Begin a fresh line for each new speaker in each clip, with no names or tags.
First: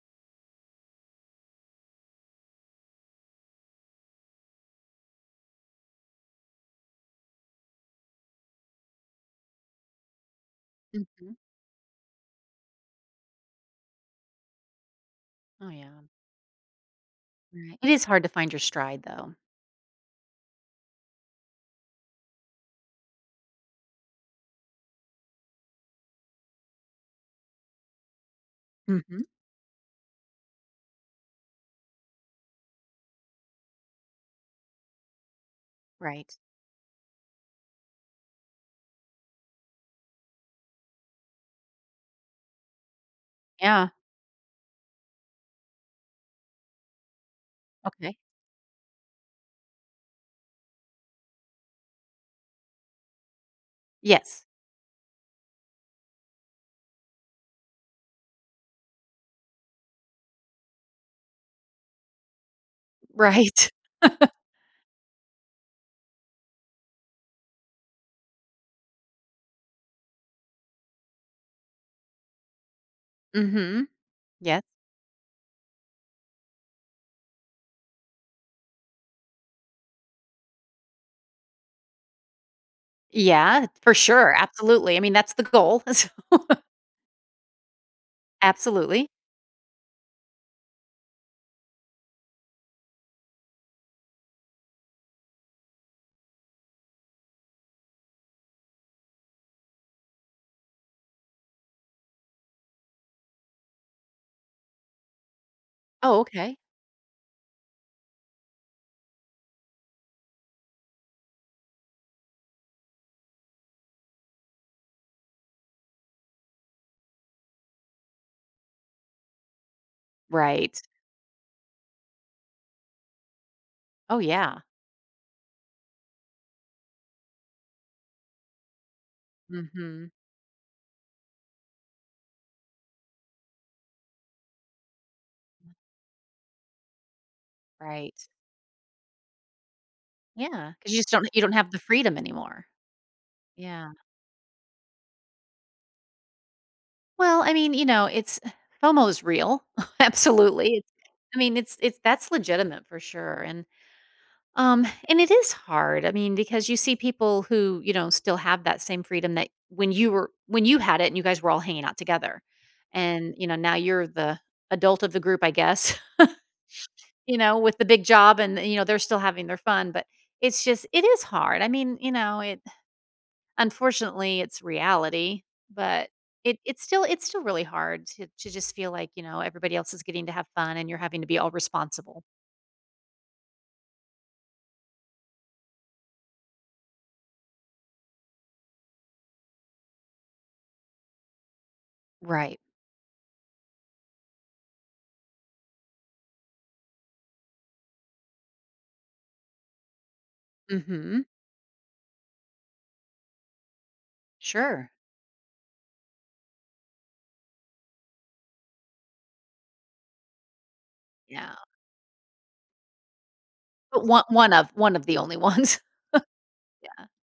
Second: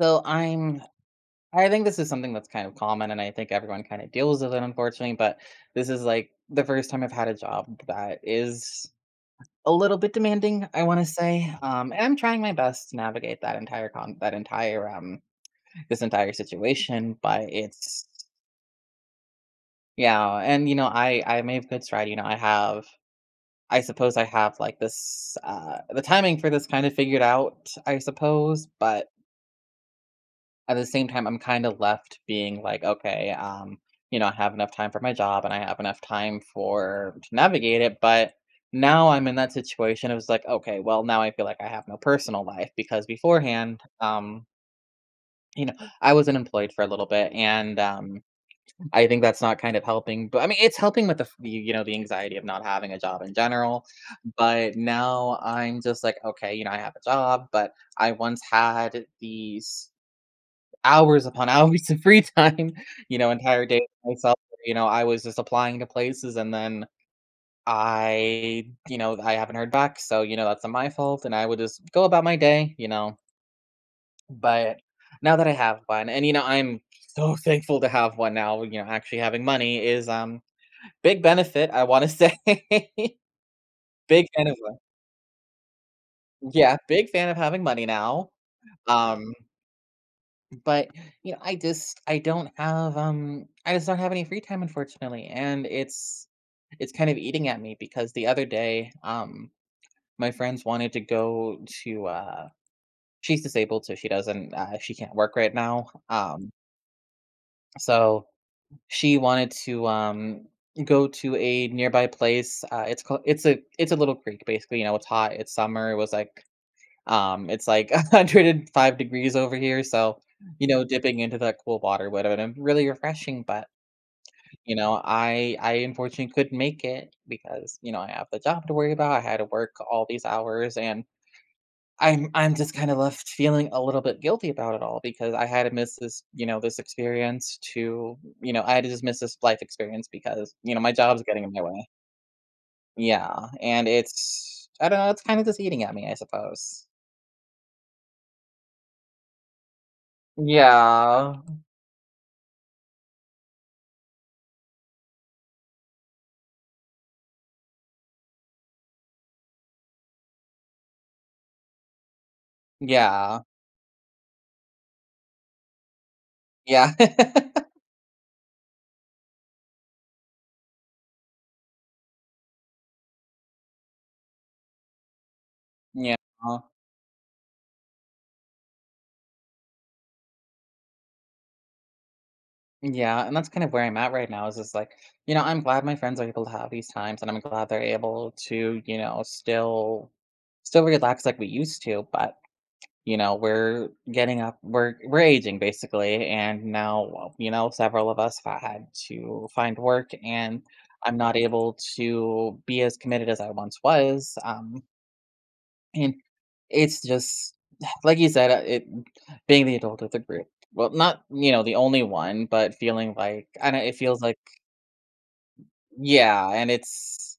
So I'm I think this is something that's kind of common and I think everyone kind of deals with it, unfortunately, but this is like the first time I've had a job that is a little bit demanding, I want to
Mhm.
say. And I'm trying my best to navigate that entire
Oh, yeah.
this entire situation, but
Right. It is
it's
hard to find your stride, though.
yeah, and you know, I made good stride, you know, I suppose I have like this the timing for this kind of figured out, I suppose. But
Mhm.
at the same time, I'm kind of left being like, okay, you know, I have enough time for my job and I have enough
Right.
time for to navigate it. But now I'm in that situation. It was like, okay, well, now I feel like I have no personal life because beforehand,
Yeah.
you know, I was unemployed for a little bit, and
Okay.
I think that's not kind of helping. But I mean, it's helping with the the anxiety of not having a job in general.
Yes.
But now I'm just like, okay, you know, I have a job, but I once had these hours upon hours of free time, you know, entire
Right.
day to myself. You know, I was just applying to places and then I haven't heard back, so, you know, that's not my fault, and I would just go about my day, you know,
Mhm. Yes.
but now that I have one and, you know, I'm so thankful to have one now. You know, actually having money is, big benefit, I wanna say.
Yeah, for
Big
sure.
fan
Absolutely. I mean, that's the goal. So
Yeah, big fan of having money now,
absolutely.
um but, you know, I don't have, I just don't have any free time, unfortunately, and it's kind of eating at me because the other day, my friends wanted to she's disabled, so she can't work right now,
Oh, okay.
so she wanted to, go to a nearby place, it's a little creek, basically. You know, it's hot, it's summer, it's like 105 degrees over here, so, you
Right.
know, dipping into that cool water would have been really refreshing. But,
Oh, yeah.
you know, I unfortunately couldn't make it because, you know, I have the job to worry about, I had to work all
Mhm.
these hours, and I'm just kinda left feeling a little bit guilty about it all because I had to miss this,
Right.
you know, I had to just miss this life experience because,
Yeah.
you know, my
Because you just
job's
don't, you
getting in
don't
my
have the
way.
freedom anymore.
Yeah, and
Yeah.
it's I don't know, it's kinda just eating at me, I suppose.
Well, I mean, you know, it's FOMO is real. Absolutely. It's I
Yeah.
mean, it's that's legitimate for sure, and it is hard. I mean, because you see people who, you know, still have that same freedom that when you were when you had it and you guys were all hanging out together. And,
Yeah.
you know, now you're the adult of the group, I guess.
Yeah.
You know, with the big job, and, you know, they're still having their fun, but it's just it is hard. I mean, you know, it unfortunately it's reality, but
Yeah.
it's still it's still really hard to just feel like, you know, everybody else is getting to have fun and you're having to be all responsible.
Yeah, and that's kind of where I'm at right now is just like, you know, I'm glad my friends are able to have these times, and I'm glad they're able to, you know, still relax like we used to. But,
Right.
you know, we're getting up we're aging basically, and now, well, you know, several of us have had to find work, and I'm
Mhm.
not able to be as committed as I once was.
Sure.
And it's just like you said, it being the adult of the group. Well, not, you
Yeah.
know, the only one, but feeling like I know it
But
feels
one
like
one of one of the only ones.
yeah, and
Yeah.
it's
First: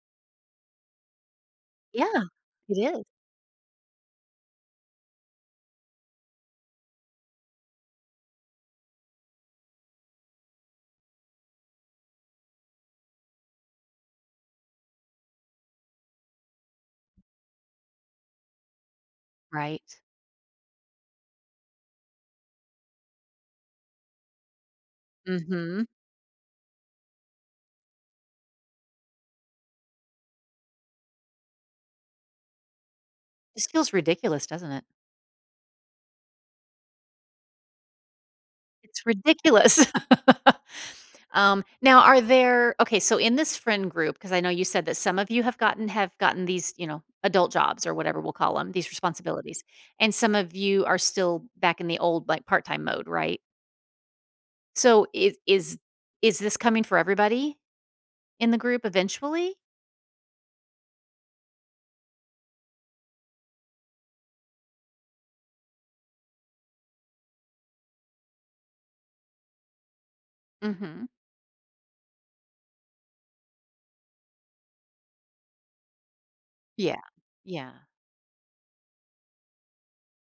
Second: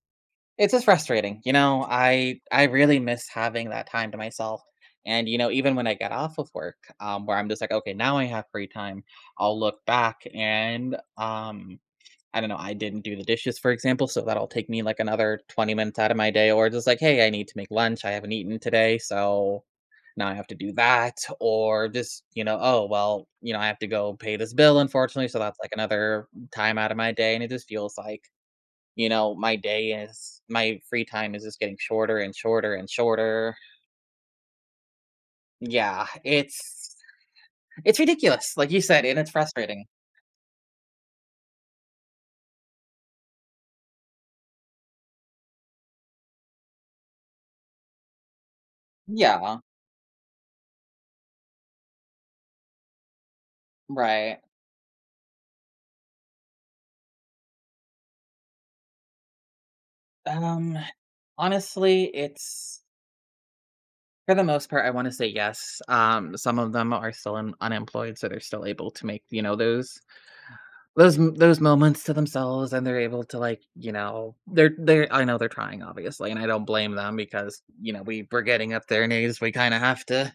it's just frustrating. You know,
Yeah,
I
it
really
is.
miss having that time to myself. And you know, even when I get off of work, where I'm just like, okay, now I have free time, I'll look back and I don't know, I didn't do the dishes, for example, so that'll take me like another 20 minutes out of my day, or just like, hey, I need to make lunch, I haven't eaten today, so
Right.
now I have to do that, or just, you know, oh, well, you know, I have to go pay this bill, unfortunately. So that's like
Mhm.
another time out of my day. And it just feels like, you know, my free time is just getting shorter and shorter and shorter.
This feels ridiculous, doesn't it?
Yeah. It's ridiculous, like you
It's
said, and it's
ridiculous.
frustrating.
Now are there okay, so in this friend group, because I know you said that some of you have gotten these, you know, adult jobs or whatever we'll call them, these
Yeah.
responsibilities, and some of you are still back in the old, like, part-time mode, right?
Right.
So is this coming for everybody in the group eventually?
Um, Honestly, it's, for the most part, I want to say yes. Some of them are still unemployed, so they're still able to make, you know,
Mhm.
those m those moments to themselves, and they're able to, like, you know they're I know they're trying, obviously, and I don't blame
Yeah.
them because,
Yeah.
you know, we're getting up there in age, we kinda have to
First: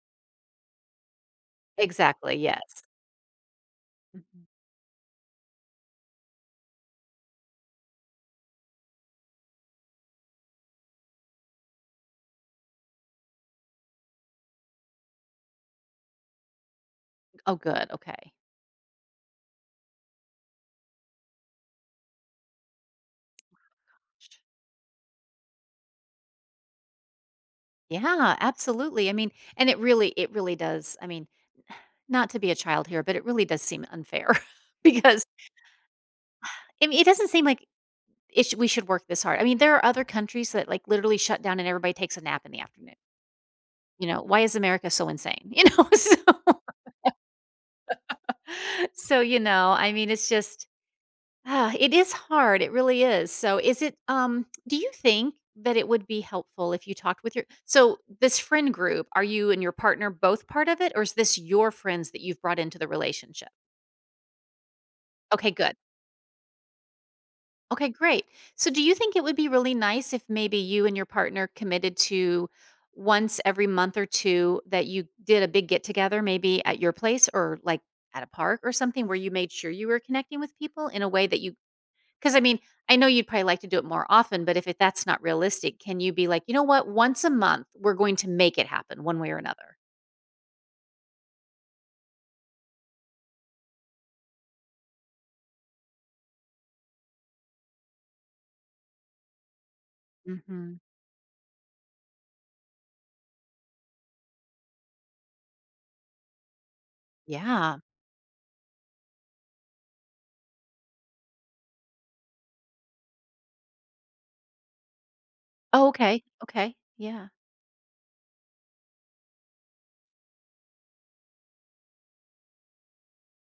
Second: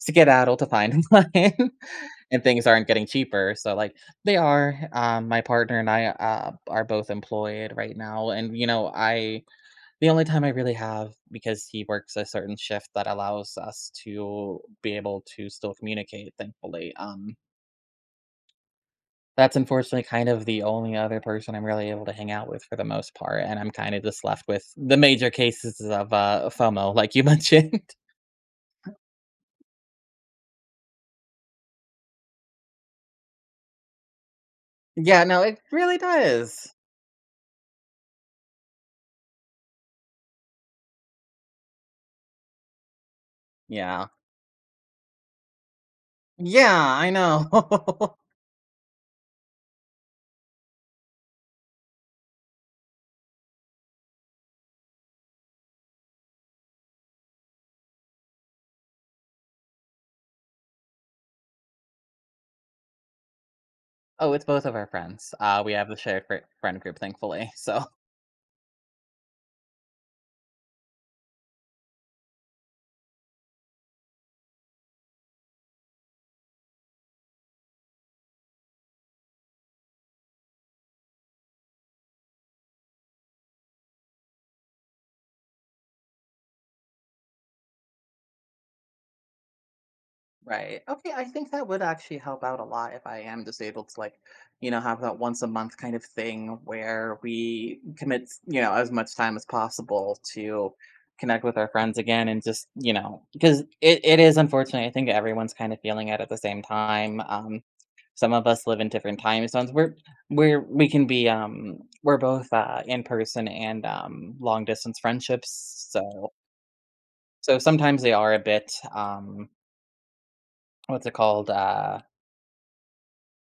skedaddle to find a client,
Exactly,
and things
yes.
aren't getting cheaper, so, like, they
Mhm.
are. My partner and I, are both employed right now, and, you know, I the only time I really have because he works a certain shift that allows us to be able to still communicate, thankfully,
Oh, good, okay.
that's unfortunately kind of the only other person I'm really able to hang out with for the most part, and I'm kinda just left with the major cases of, FOMO, like you mentioned.
Yeah, absolutely. I mean, and it really does, I mean, not to be a child here, but it really does seem unfair
Yeah,
because,
no, it really does.
I mean, it doesn't seem like it sh we should work this hard. I mean, there are other countries that, like, literally shut down and everybody takes a nap in the afternoon, you
Yeah.
know? Why is America so insane? You know? So
Yeah, I know.
so, you know, I mean, it's just ah, it is hard, it really is. So is it do you think that it would be helpful if you talked with your so this friend group, are you and your partner both part of it, or is this your friends that you've brought into the relationship?
Oh, it's both of our friends.
Okay,
We
good.
have the shared fr friend group, thankfully. So
Okay, great. So do you think it would be really nice if maybe you and your partner committed to once every month or two that you did a big get together, maybe at your place or like at a park or something where you made sure you were connecting with people in a way that you 'cause I mean, I know you'd probably like to do it more often, but if it that's not realistic, can you be like, "You know what? Once a month, we're going to make it happen one way or another."
right, okay, I think that would actually help out a lot if I am disabled to like, you know, have that once a month kind of thing where we commit, you know, as much time as possible to
Mhm.
connect with our friends again, and just, you know, because it is unfortunate. I think everyone's kind of feeling it at the same time.
Yeah.
Some of us live in different time zones. We're we can be we're both in person and long distance friendships.
Oh, okay.
So
Okay. Yeah.
so sometimes they are a bit what's it called?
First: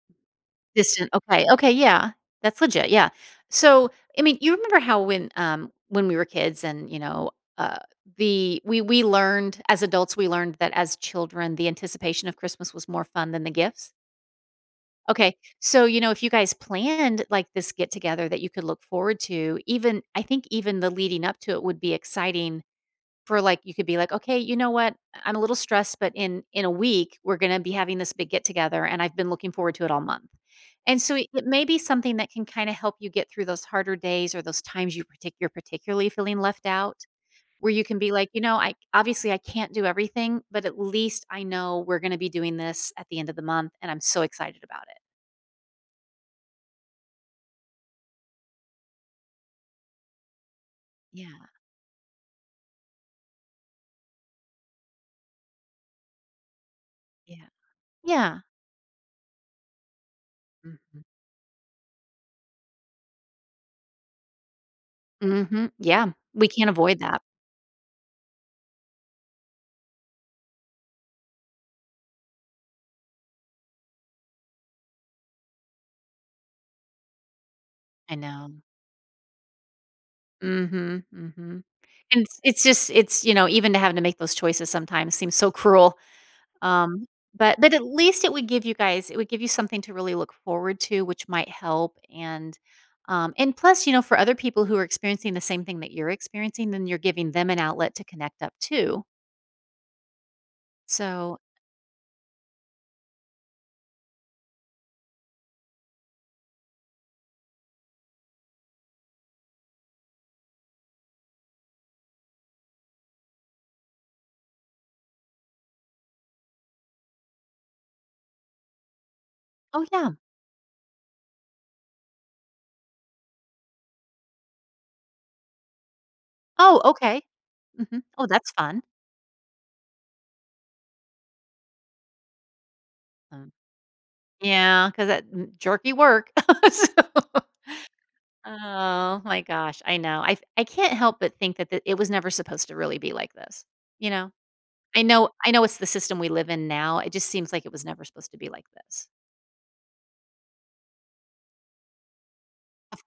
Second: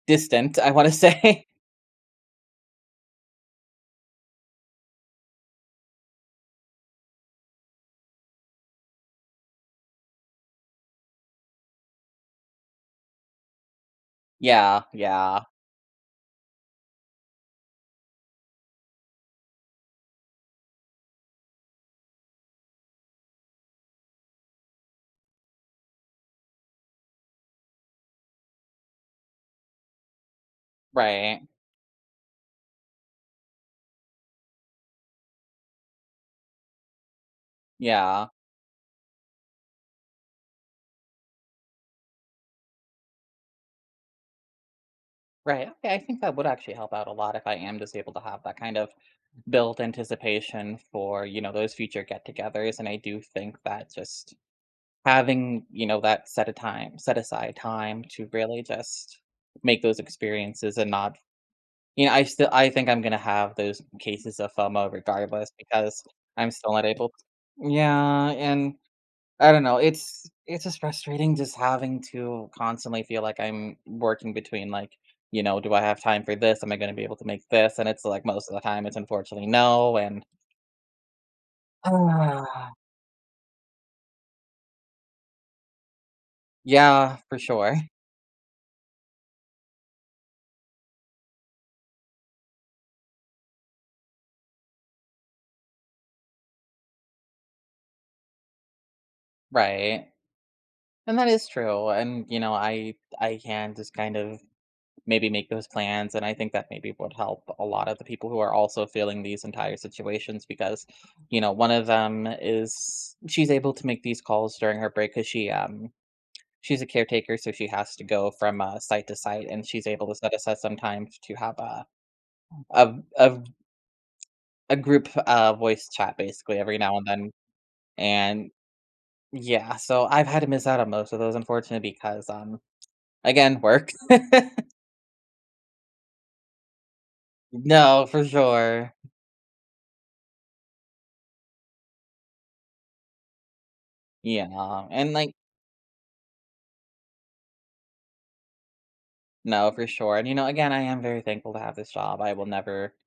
Distant, I wanna
Distant. Okay.
say.
Okay, yeah. That's legit, yeah. So, I mean, you remember how when we were kids and, you know, uh, the we learned as adults, we learned that as children, the anticipation of Christmas was more fun than the gifts?
Yeah,
Okay.
yeah,
So, you know, if you guys planned like this get together that you could look forward to, even I think even the leading up to it would be exciting for like you could be like, "Okay, you know what? I'm a little stressed, but in a week we're going to be having this big get together and I've been looking forward to it all month." And so
right,
it may be something that can kind of help you get through those harder days or those times you you're particularly feeling left out where you can be
yeah,
like, "You know, I obviously I can't do everything, but at least I know we're going to be doing this at the end of the month and I'm so excited about it."
right, okay, I think that would actually help out a lot if I am just able to have that kind of built anticipation for,
Yeah.
you know, those future get-togethers. And I do think that just having, you know, that set
Yeah.
aside time to
Yeah.
really just make those experiences, and
Mhm.
not you know, I think I'm gonna have those cases of FOMO regardless
Mhm.
because
Yeah. We
I'm
can't
still not
avoid
able
that.
yeah, and I don't know, it's just frustrating just having to constantly feel like I'm working between, like, you know, "Do I have time for this? Am I gonna be able to make this?" And it's,
I
like, most
know.
of the time, it's unfortunately no, and
Mhm. Mhm. And it's
ah,
just you know, even to having to make those choices sometimes seems so cruel. Um,
yeah, for
but
sure,
at least it would give you guys it would give you something to really look forward to, which might help, and plus, you know, for other people who are experiencing the same thing that you're experiencing, then you're giving them an outlet to connect up too.
right, and that
So
is true. And, you know, I can just kind of maybe make those plans, and I think that maybe would help a lot of the people who are also feeling these entire situations because, you know, one of them is she's able to make these calls during her break because she's a caretaker, so she has to go from, site to site, and
oh,
she's able
yeah.
to set aside some time to have a a a group, voice chat basically every
Oh,
now and
okay.
then.
Mhm. Oh, that's
And
fun.
yeah, so I've had to miss out on most of those, unfortunately, because,
Um
again, work.
Yeah, because that m jerky work. So
No, for sure.
oh my gosh, I know. I can't help but think that th it was never supposed to really be like this, you know?
Yeah,
I
and,
know
like
I know it's the system we live in now, it just seems like it was never supposed to be like this.
no, for sure. And, you know, again, I am very thankful to have this job, I will never,
Of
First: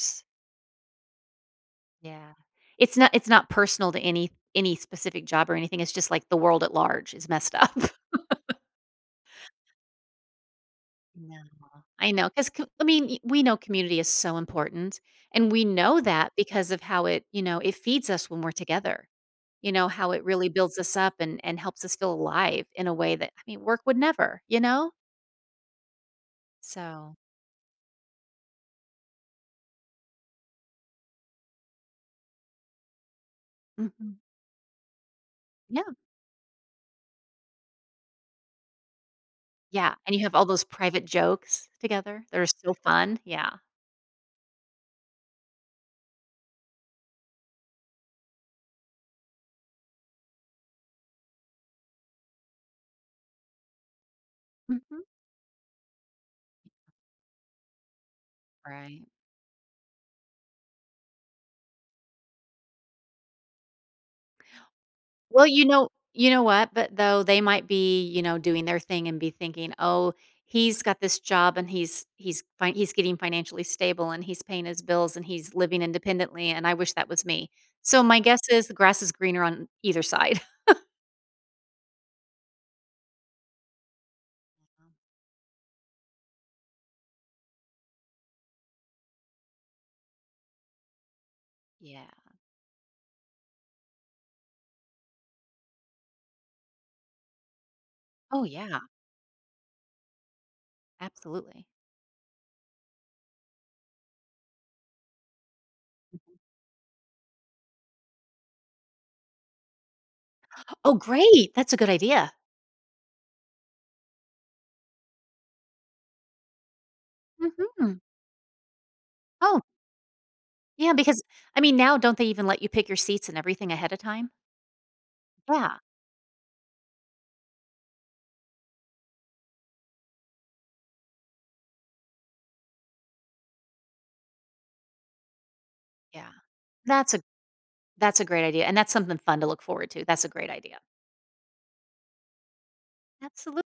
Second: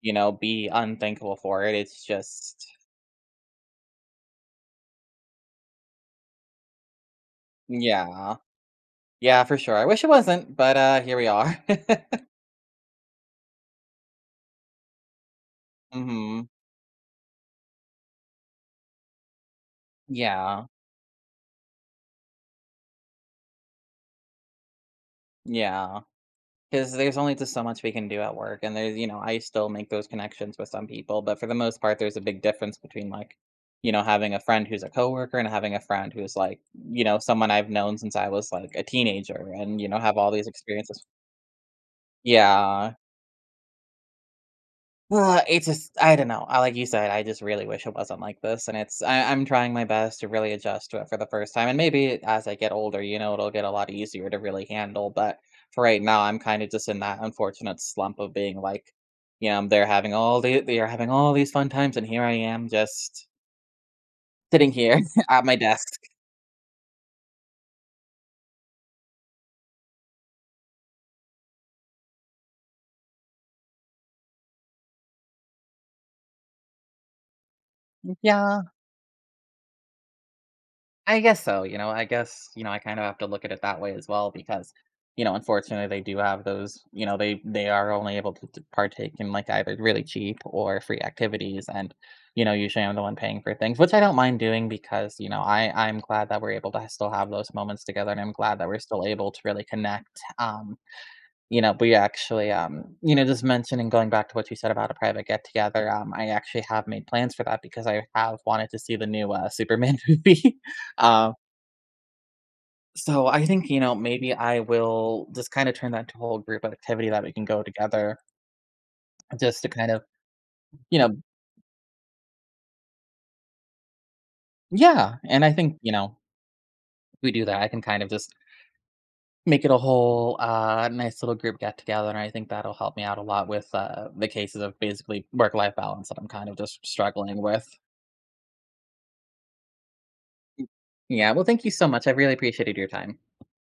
you know, be unthankful for it, it's
Yeah.
just
It's not personal to any specific job or anything, it's just like the world at large is messed up.
yeah. Yeah, for sure, I wish it wasn't, but, here we
Yeah,
are.
I know. Because I mean, y we know community is so important, and we know that
Mhm.
because of how it you know, it feeds us when we're together. You know, how it really
Yeah,
builds us up and helps us feel alive in a way that, I mean, work would never, you know?
yeah, because
So
there's only just so much we can do at work, and there's you know, I still make those connections with some people, but for the most part, there's a big difference between, like, you know,
mhm.
having a friend who's a coworker and having a
Yeah,
friend who's, like, you know, someone I've known since I was, like, a teenager and, you
yeah,
know,
and
have
you
all
have all
these
those
experiences
private jokes together that are so
yeah.
fun, yeah.
It just I don't know. I like you said, I just really wish it wasn't like this, and it's I'm trying my best to really adjust to it for the first time, and maybe as I get older, you know, it'll get a lot easier to really
Mhm.
handle. But for right now, I'm kind of just in that unfortunate slump of being like,
Right.
you know, they're having all these fun times, and here I am just sitting here at
Well,
my desk.
you know what? But though they might be, you know, doing their thing and be thinking, "Oh, he's got this job and he's getting financially stable and he's paying his bills and he's living independently, and I wish that was me." So my guess
Yeah.
is the grass is greener on either side.
I guess so, you know, I guess, you know, I kind of have to look at it that way as well because, you know, unfortunately they do have those, you know, they are only able to partake in like either really cheap or free activities. And
Yeah.
you know, usually I'm the one paying for things, which I don't mind doing because, you know, I'm glad that we're able to still have those moments together, and I'm
Oh,
glad that we're
yeah.
still able to really connect. You
Absolutely.
know, we actually you know, just mentioning going back to what you said about a private get together, I
Mhm.
actually have made plans for that because I have wanted to see the new Superman movie.
Oh,
um
great. That's a good idea.
so I think, you know, maybe I will just kind of turn that into a whole group activity that we can go
Mhm.
together
Oh,
just to kind of,
yeah,
you know,
because I mean, now don't they even let you pick your seats and everything ahead of time?
yeah. And I
Yeah,
think, you know, if we do that, I can kind of just make it a whole nice little group get together. And I think that'll help me out a lot with the cases of basically work life balance that I'm
yeah.
kind of just
That's a
struggling with.
that's a great idea, and that's something fun to look forward to. That's a great idea.
Yeah. Well, thank you so much. I really appreciated your time.
Absolutely.